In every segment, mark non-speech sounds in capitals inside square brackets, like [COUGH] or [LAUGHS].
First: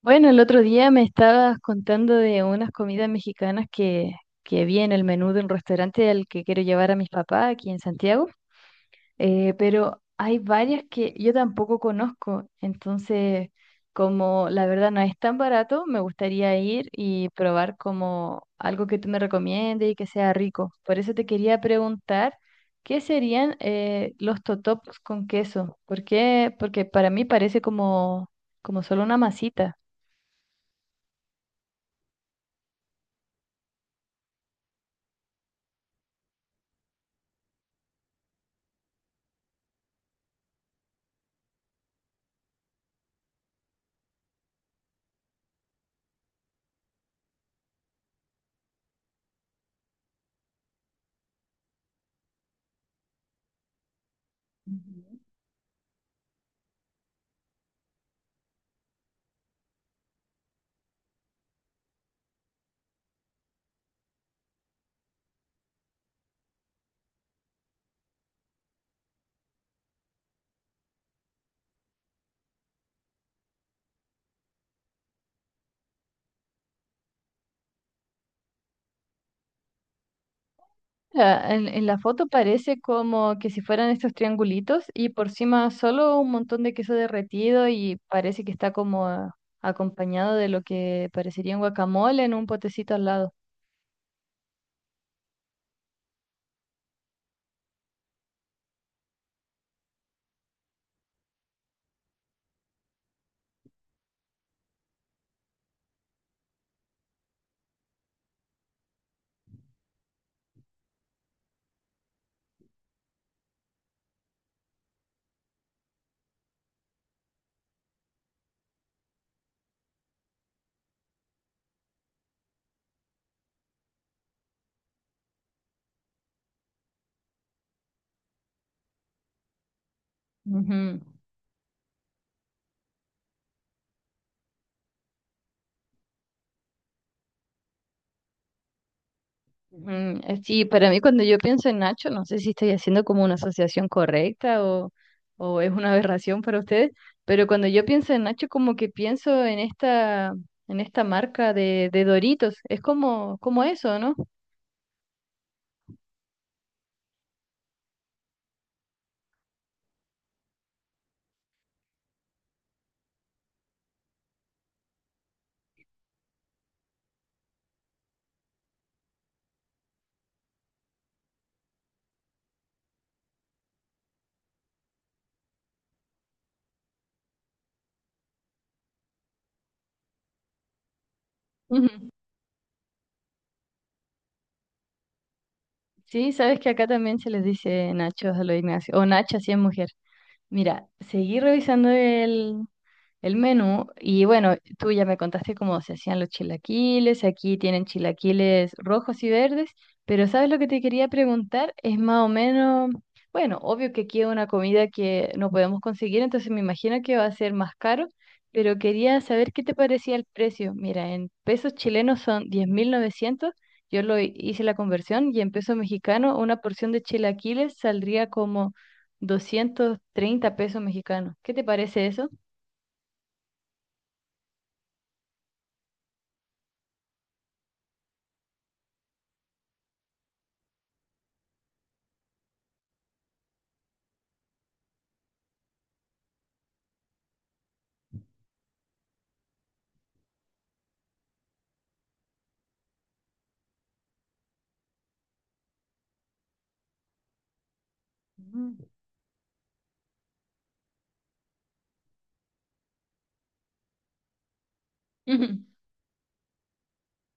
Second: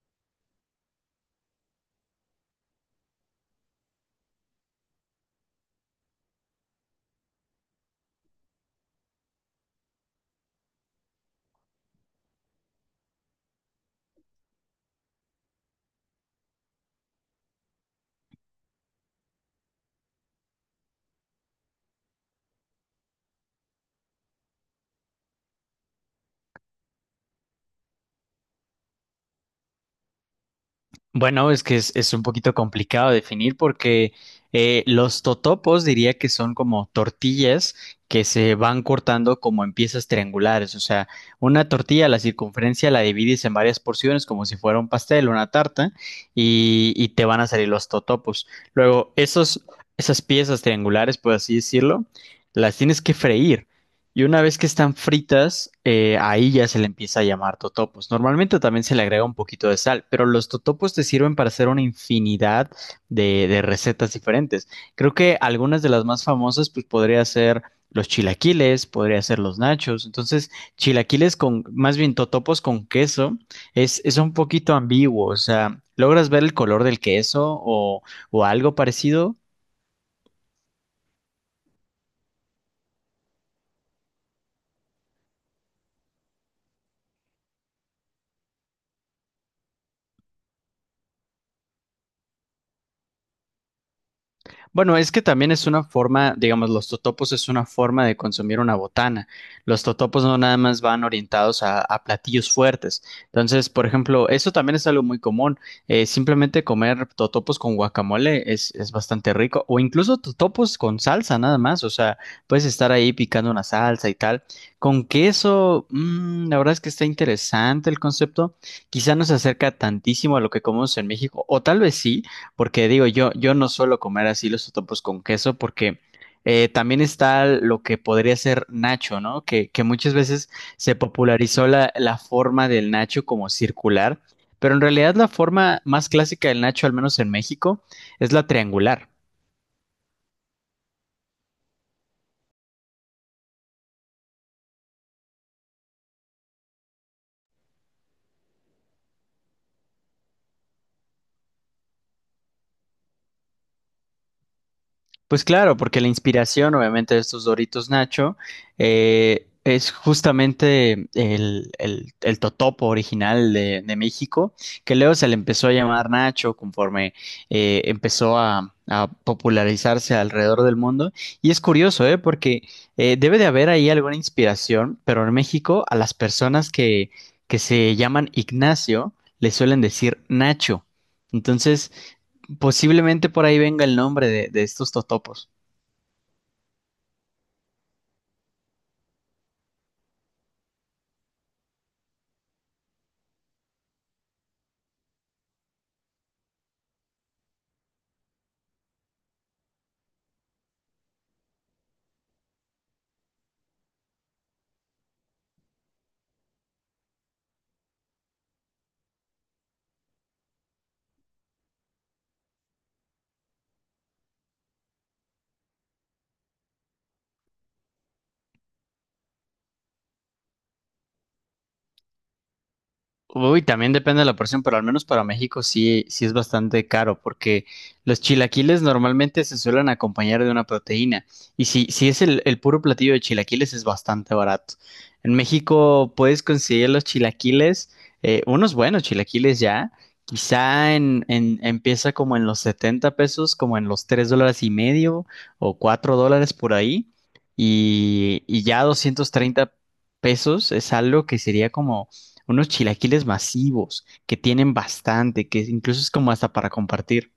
Bueno, el otro día me estabas contando de unas comidas mexicanas que vi en el menú de un restaurante al que quiero llevar a mis papás aquí en Santiago, pero hay varias que yo tampoco conozco, entonces como la verdad no es tan barato, me gustaría ir y probar como algo que tú me recomiendes y que sea rico. Por eso te quería preguntar, ¿qué serían los totopos con queso? ¿Por qué? Porque para mí parece como solo una masita. Bueno, es que es un poquito complicado definir porque los totopos diría que son como tortillas que se van cortando como en piezas triangulares. O sea, una tortilla, la circunferencia la divides en varias porciones como si fuera un pastel, una tarta, y te van a salir los totopos. Luego, esas piezas triangulares, por así decirlo, las tienes que freír. Y una vez que están fritas, ahí ya se le empieza a llamar totopos. Normalmente también se le agrega un poquito de sal, pero los totopos te sirven para hacer una infinidad de recetas diferentes. Creo que algunas de las más famosas, pues podría ser los chilaquiles, podría ser los nachos. Entonces, chilaquiles con, más bien totopos con queso, es un poquito ambiguo. O sea, ¿logras ver el color del queso o algo parecido? Ah, en la foto parece como que si fueran estos triangulitos y por encima solo un montón de queso derretido y parece que está como ah, acompañado de lo que parecería un guacamole en un potecito al lado. Bueno, es que también es una forma, digamos, los totopos es una forma de consumir una botana. Los totopos no nada más van orientados a platillos fuertes. Entonces, por ejemplo, eso también es algo muy común. Simplemente comer totopos con guacamole es bastante rico. O incluso totopos con salsa nada más. O sea, puedes estar ahí picando una salsa y tal. Con queso, mm, la verdad es que está interesante el concepto. Quizá no se acerca tantísimo a lo que comemos en México. O tal vez sí. Porque digo, yo no suelo comer así los totopos con queso porque también está lo que podría ser nacho, ¿no? Que muchas veces se Ujú, popularizó la forma del nacho como circular, pero en realidad la forma más clásica del nacho, al menos en México, es la triangular. ujú. Sí, para mí cuando yo pienso en Nacho, no sé si estoy haciendo como una asociación correcta o es una aberración para ustedes, pero cuando yo pienso en Nacho como que pienso en en esta marca de Doritos, es como eso, ¿no? Pues claro, porque la inspiración, obviamente, de estos Doritos Nacho es justamente el totopo original de México, que luego se le empezó a llamar Nacho conforme empezó a popularizarse alrededor del mundo. Y es curioso, ¿eh? Porque debe de haber ahí alguna inspiración, pero en México a las personas que se llaman Ignacio le suelen decir Nacho. Entonces, Ujú. posiblemente por ahí venga el nombre de estos totopos. Sí, sabes que acá también se les dice Nachos a los Ignacio, o Nacha si es mujer. Mira, seguí revisando el menú. Y bueno, tú ya me contaste cómo se hacían los chilaquiles. Aquí tienen chilaquiles rojos y verdes, pero ¿sabes lo que te quería preguntar? Es más o menos, bueno, obvio que aquí es una comida que no podemos conseguir, entonces me imagino que va a ser más caro, pero quería saber qué te parecía el precio. Mira, en pesos chilenos son 10.900. Yo lo hice la conversión y en pesos mexicanos una porción de chilaquiles saldría como 230 pesos mexicanos. ¿Qué te parece eso? Uy, también depende de la porción, pero al menos para México sí, sí es bastante caro, porque los chilaquiles normalmente se suelen acompañar de una proteína. Y si es el puro platillo de chilaquiles, es bastante barato. En México puedes conseguir los chilaquiles, unos buenos chilaquiles ya. Quizá empieza como en los 70 pesos, como en los 3 dólares y medio o 4 dólares por ahí. Y ya 230 pesos es algo que sería como unos chilaquiles masivos que tienen bastante, que Ujú. incluso es como hasta para compartir.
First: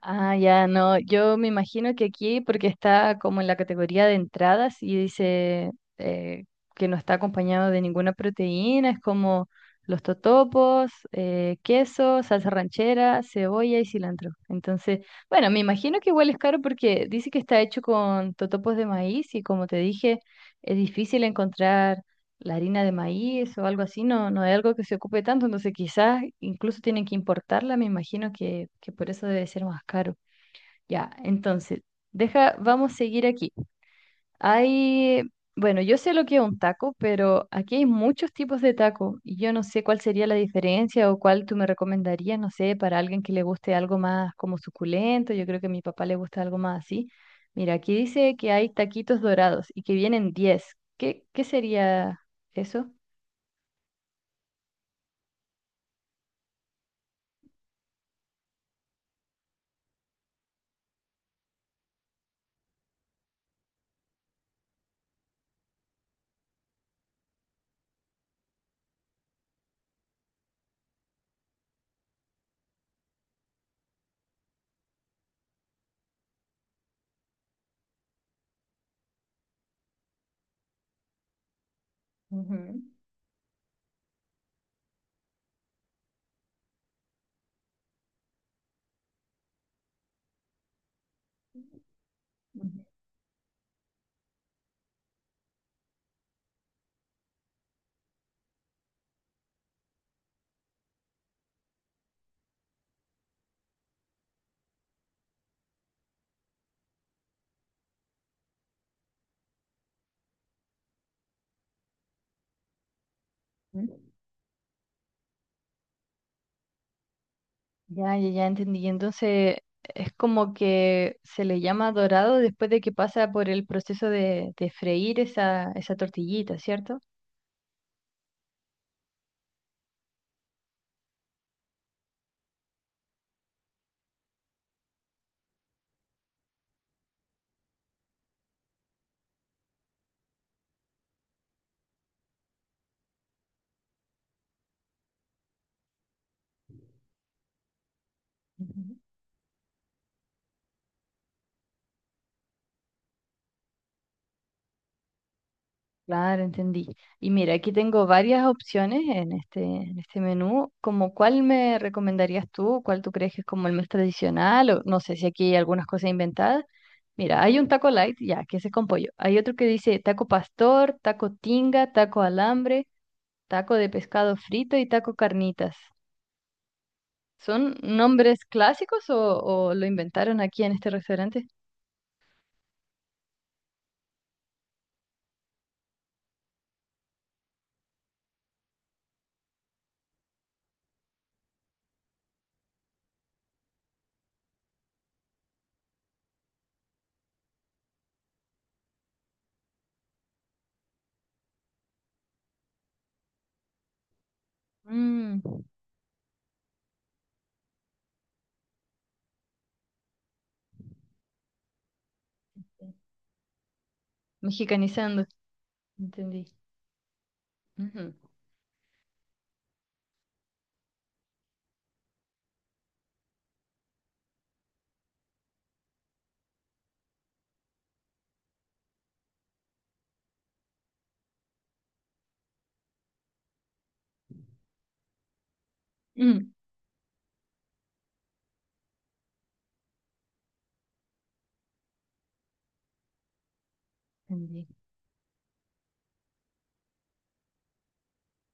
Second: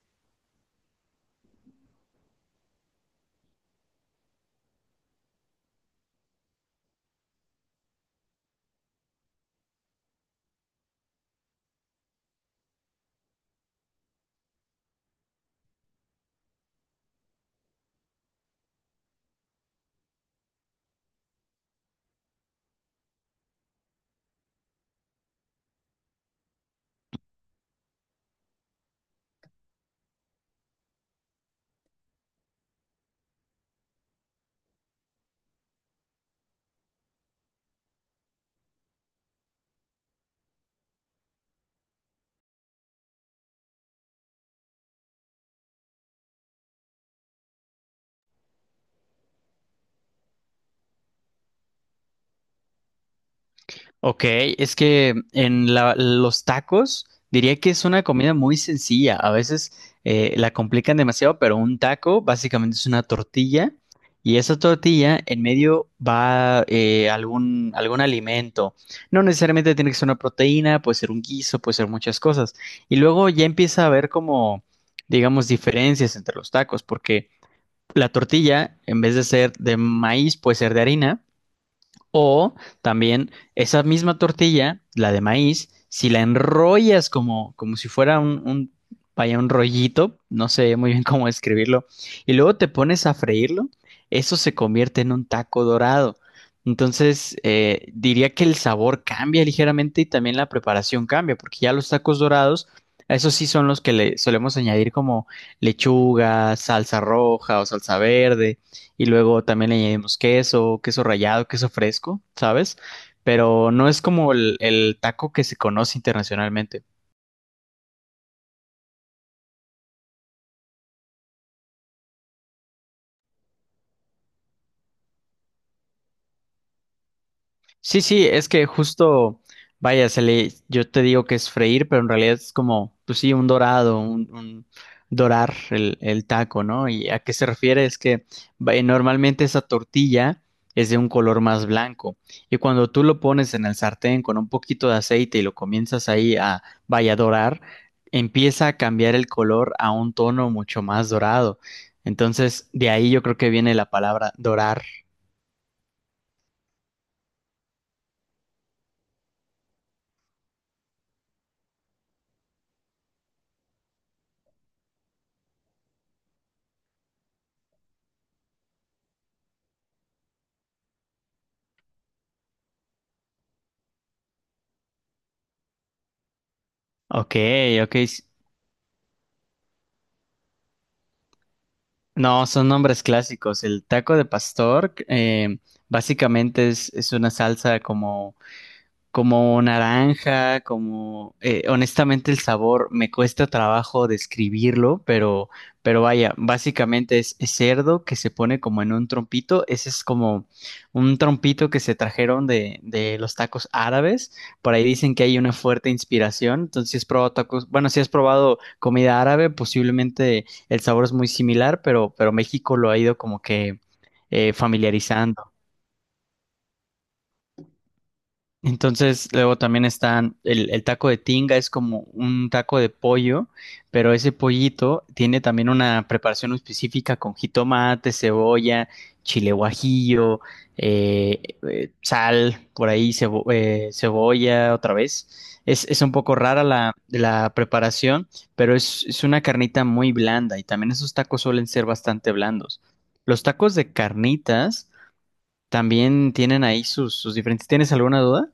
Ah, ya, no, yo me imagino que aquí, porque está como en la categoría de entradas y dice eh, que no está acompañado de ninguna proteína, es como los totopos, queso, salsa ranchera, cebolla y cilantro. Entonces, bueno, me imagino que igual es caro porque dice que está hecho con totopos de maíz y como te dije, es difícil encontrar la harina de maíz o algo así, no, no es algo que se ocupe tanto, entonces quizás incluso tienen que importarla, me imagino que por eso debe ser más caro. Ya, entonces, deja, vamos a seguir aquí. Hay, bueno, yo sé lo que es un taco, pero aquí hay muchos tipos de taco y yo no sé cuál sería la diferencia o cuál tú me recomendarías, no sé, para alguien que le guste algo más como suculento, yo creo que a mi papá le gusta algo más así. Mira, aquí dice que hay taquitos dorados y que vienen 10. ¿Qué sería eso? Ok, es que en los tacos diría que es una comida muy sencilla. A veces la complican demasiado, pero un taco básicamente es una tortilla y esa tortilla en medio va algún alimento. No necesariamente tiene que ser una proteína, puede ser un guiso, puede ser muchas cosas. Y luego ya empieza a haber como, digamos, diferencias entre los tacos, porque la tortilla, en vez de ser de maíz, puede ser de harina. O Ujú, también esa misma tortilla, la de maíz, si la enrollas como, como si fuera vaya, un rollito, no sé muy bien [LAUGHS] cómo describirlo, y luego te pones a freírlo, eso se convierte en un taco dorado. Entonces, diría que el sabor cambia ligeramente y también la preparación cambia, porque ya los tacos dorados, esos sí son los que le solemos añadir como lechuga, salsa roja o salsa verde, y luego también le añadimos queso, queso rallado, queso fresco, ¿sabes? Pero no ujú. es como el taco que se conoce internacionalmente. Ya entendí. Y entonces, es como que se le llama dorado después de que pasa por el proceso de freír esa tortillita, ¿cierto? Sí, sí, es que justo, vaya, se le, yo te digo que es freír, pero en realidad es como, pues sí, un dorado, un dorar el taco, ¿no? ¿Y a qué se refiere? Es que vaya, normalmente esa tortilla es de un color más blanco y cuando tú lo pones en el sartén con un poquito de aceite y lo comienzas ahí a, vaya, dorar, empieza a Ujú. cambiar el color a un tono mucho más dorado. Entonces, de ahí yo creo que viene la palabra dorar. Claro, entendí. Y mira, aquí tengo varias opciones en en este menú. Como, ¿cuál me recomendarías tú? ¿Cuál tú crees que es como el más tradicional? O no sé si aquí hay algunas cosas inventadas. Mira, hay un taco light, ya, que ese es con pollo. Hay otro que dice taco pastor, taco tinga, taco alambre. Taco de pescado frito y taco carnitas. Ok, ¿Son ok. nombres clásicos o lo inventaron aquí en este restaurante? No, son nombres clásicos. El taco de pastor, básicamente es una salsa como como naranja, como honestamente el sabor me cuesta trabajo describirlo, pero vaya, básicamente es cerdo que se pone como en un trompito, ese es como un trompito que se trajeron de los tacos árabes, por ahí dicen que hay Mm, una fuerte inspiración, entonces si has probado tacos, bueno, si has probado comida árabe, posiblemente el sabor es muy similar, pero México lo ha ido como que mexicanizando. familiarizando. Entendí. Ujú. Entonces, luego también están el taco de tinga, es como un taco de pollo, pero ese pollito tiene también una preparación específica con jitomate, cebolla, chile guajillo, eh, sal, por ahí cebolla otra vez. Es un poco Mm, rara la preparación, pero es una carnita muy blanda y también esos tacos suelen ser bastante blandos. Los tacos de entendí. carnitas también tienen ahí sus diferentes. ¿Tienes alguna duda?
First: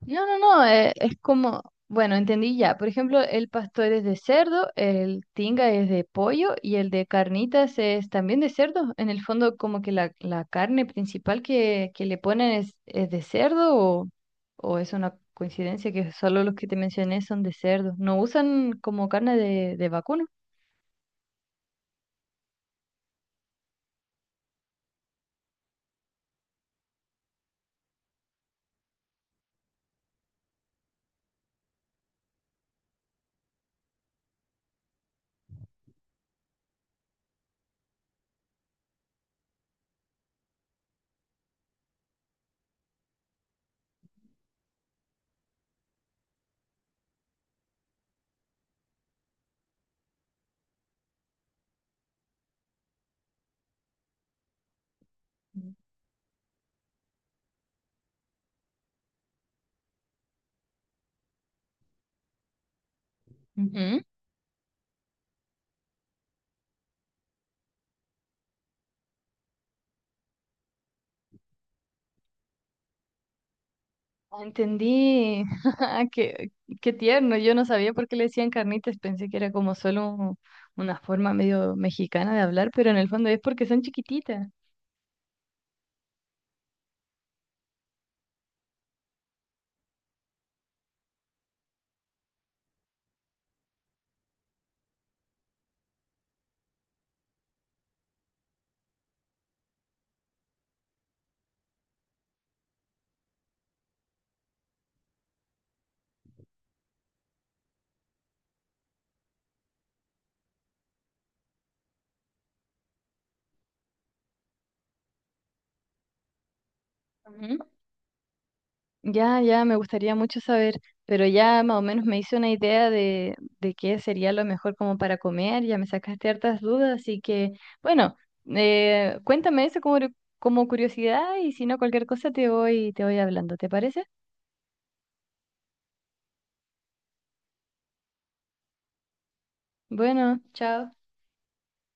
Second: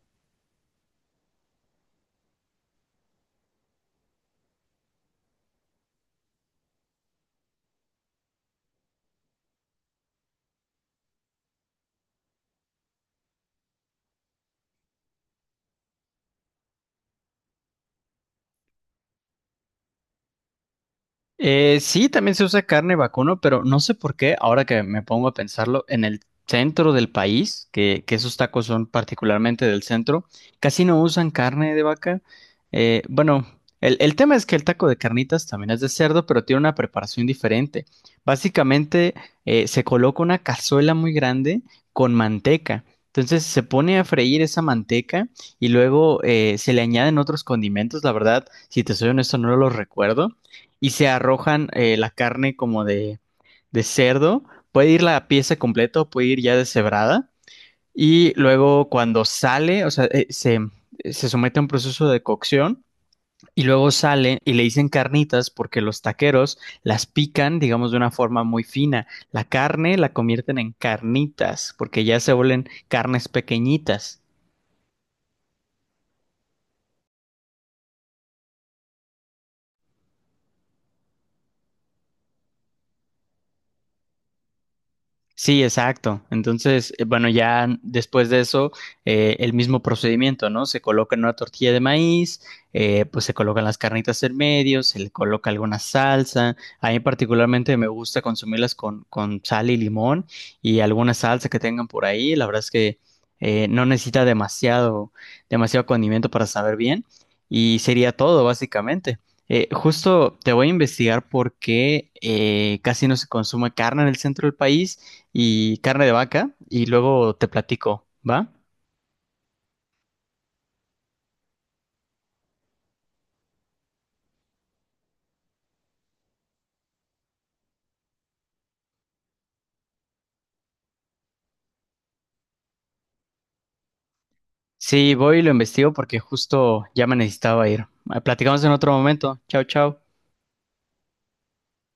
No, es como, bueno, entendí ya. Por ejemplo, el pastor es de cerdo, el tinga es de pollo y el de carnitas es también de cerdo. En el fondo, como que la carne principal que le ponen es de cerdo o es una coincidencia que solo los que te mencioné son de cerdo. No usan como carne de vacuno. Sí, también se usa carne vacuno, pero no sé por qué, ahora que me pongo a pensarlo, en el centro del país, que esos tacos son particularmente del centro, casi no usan carne de vaca. Bueno, el tema es que el taco de carnitas también es de cerdo, pero tiene una preparación diferente. Básicamente, se coloca una cazuela muy grande con manteca. Entonces se pone a freír esa manteca y luego se le añaden otros condimentos. La verdad, si te soy honesto, no los recuerdo y se arrojan la carne como de cerdo. Puede ir la pieza completa o puede ir ya deshebrada. Y luego cuando sale, o sea, se somete a un proceso de cocción y luego Ujú. sale y le dicen carnitas porque los taqueros las pican, digamos, de una forma muy fina. La carne la convierten en carnitas porque ya se vuelven carnes pequeñitas. Ah, entendí. [LAUGHS] Ah, qué tierno. Yo no sabía por qué le decían carnitas. Pensé que era como solo un- una forma medio mexicana de hablar, pero en el fondo es porque son chiquititas. Sí, exacto. Entonces, bueno, ya después de eso, el mismo procedimiento, ¿no? Se coloca en una tortilla de maíz, pues se colocan las carnitas en medio, se le coloca alguna salsa. A mí particularmente me gusta consumirlas con sal y limón y alguna salsa que tengan por ahí. La verdad es que no necesita demasiado, demasiado condimento para saber bien y sería todo, básicamente. Justo te voy a investigar por qué casi no se consume carne en el centro del país y carne de vaca y luego te Ujú. platico, ¿va? Ya, ya, me gustaría mucho saber, pero ya más o menos me hice una idea de qué sería lo mejor como para comer. Ya me sacaste hartas dudas, así que, bueno, cuéntame eso como, como curiosidad y si no, cualquier cosa te voy hablando. ¿Te parece? Sí, voy y lo investigo porque justo ya me necesitaba ir. Ah, platicamos en otro momento. Chao, chao. Bueno, chao.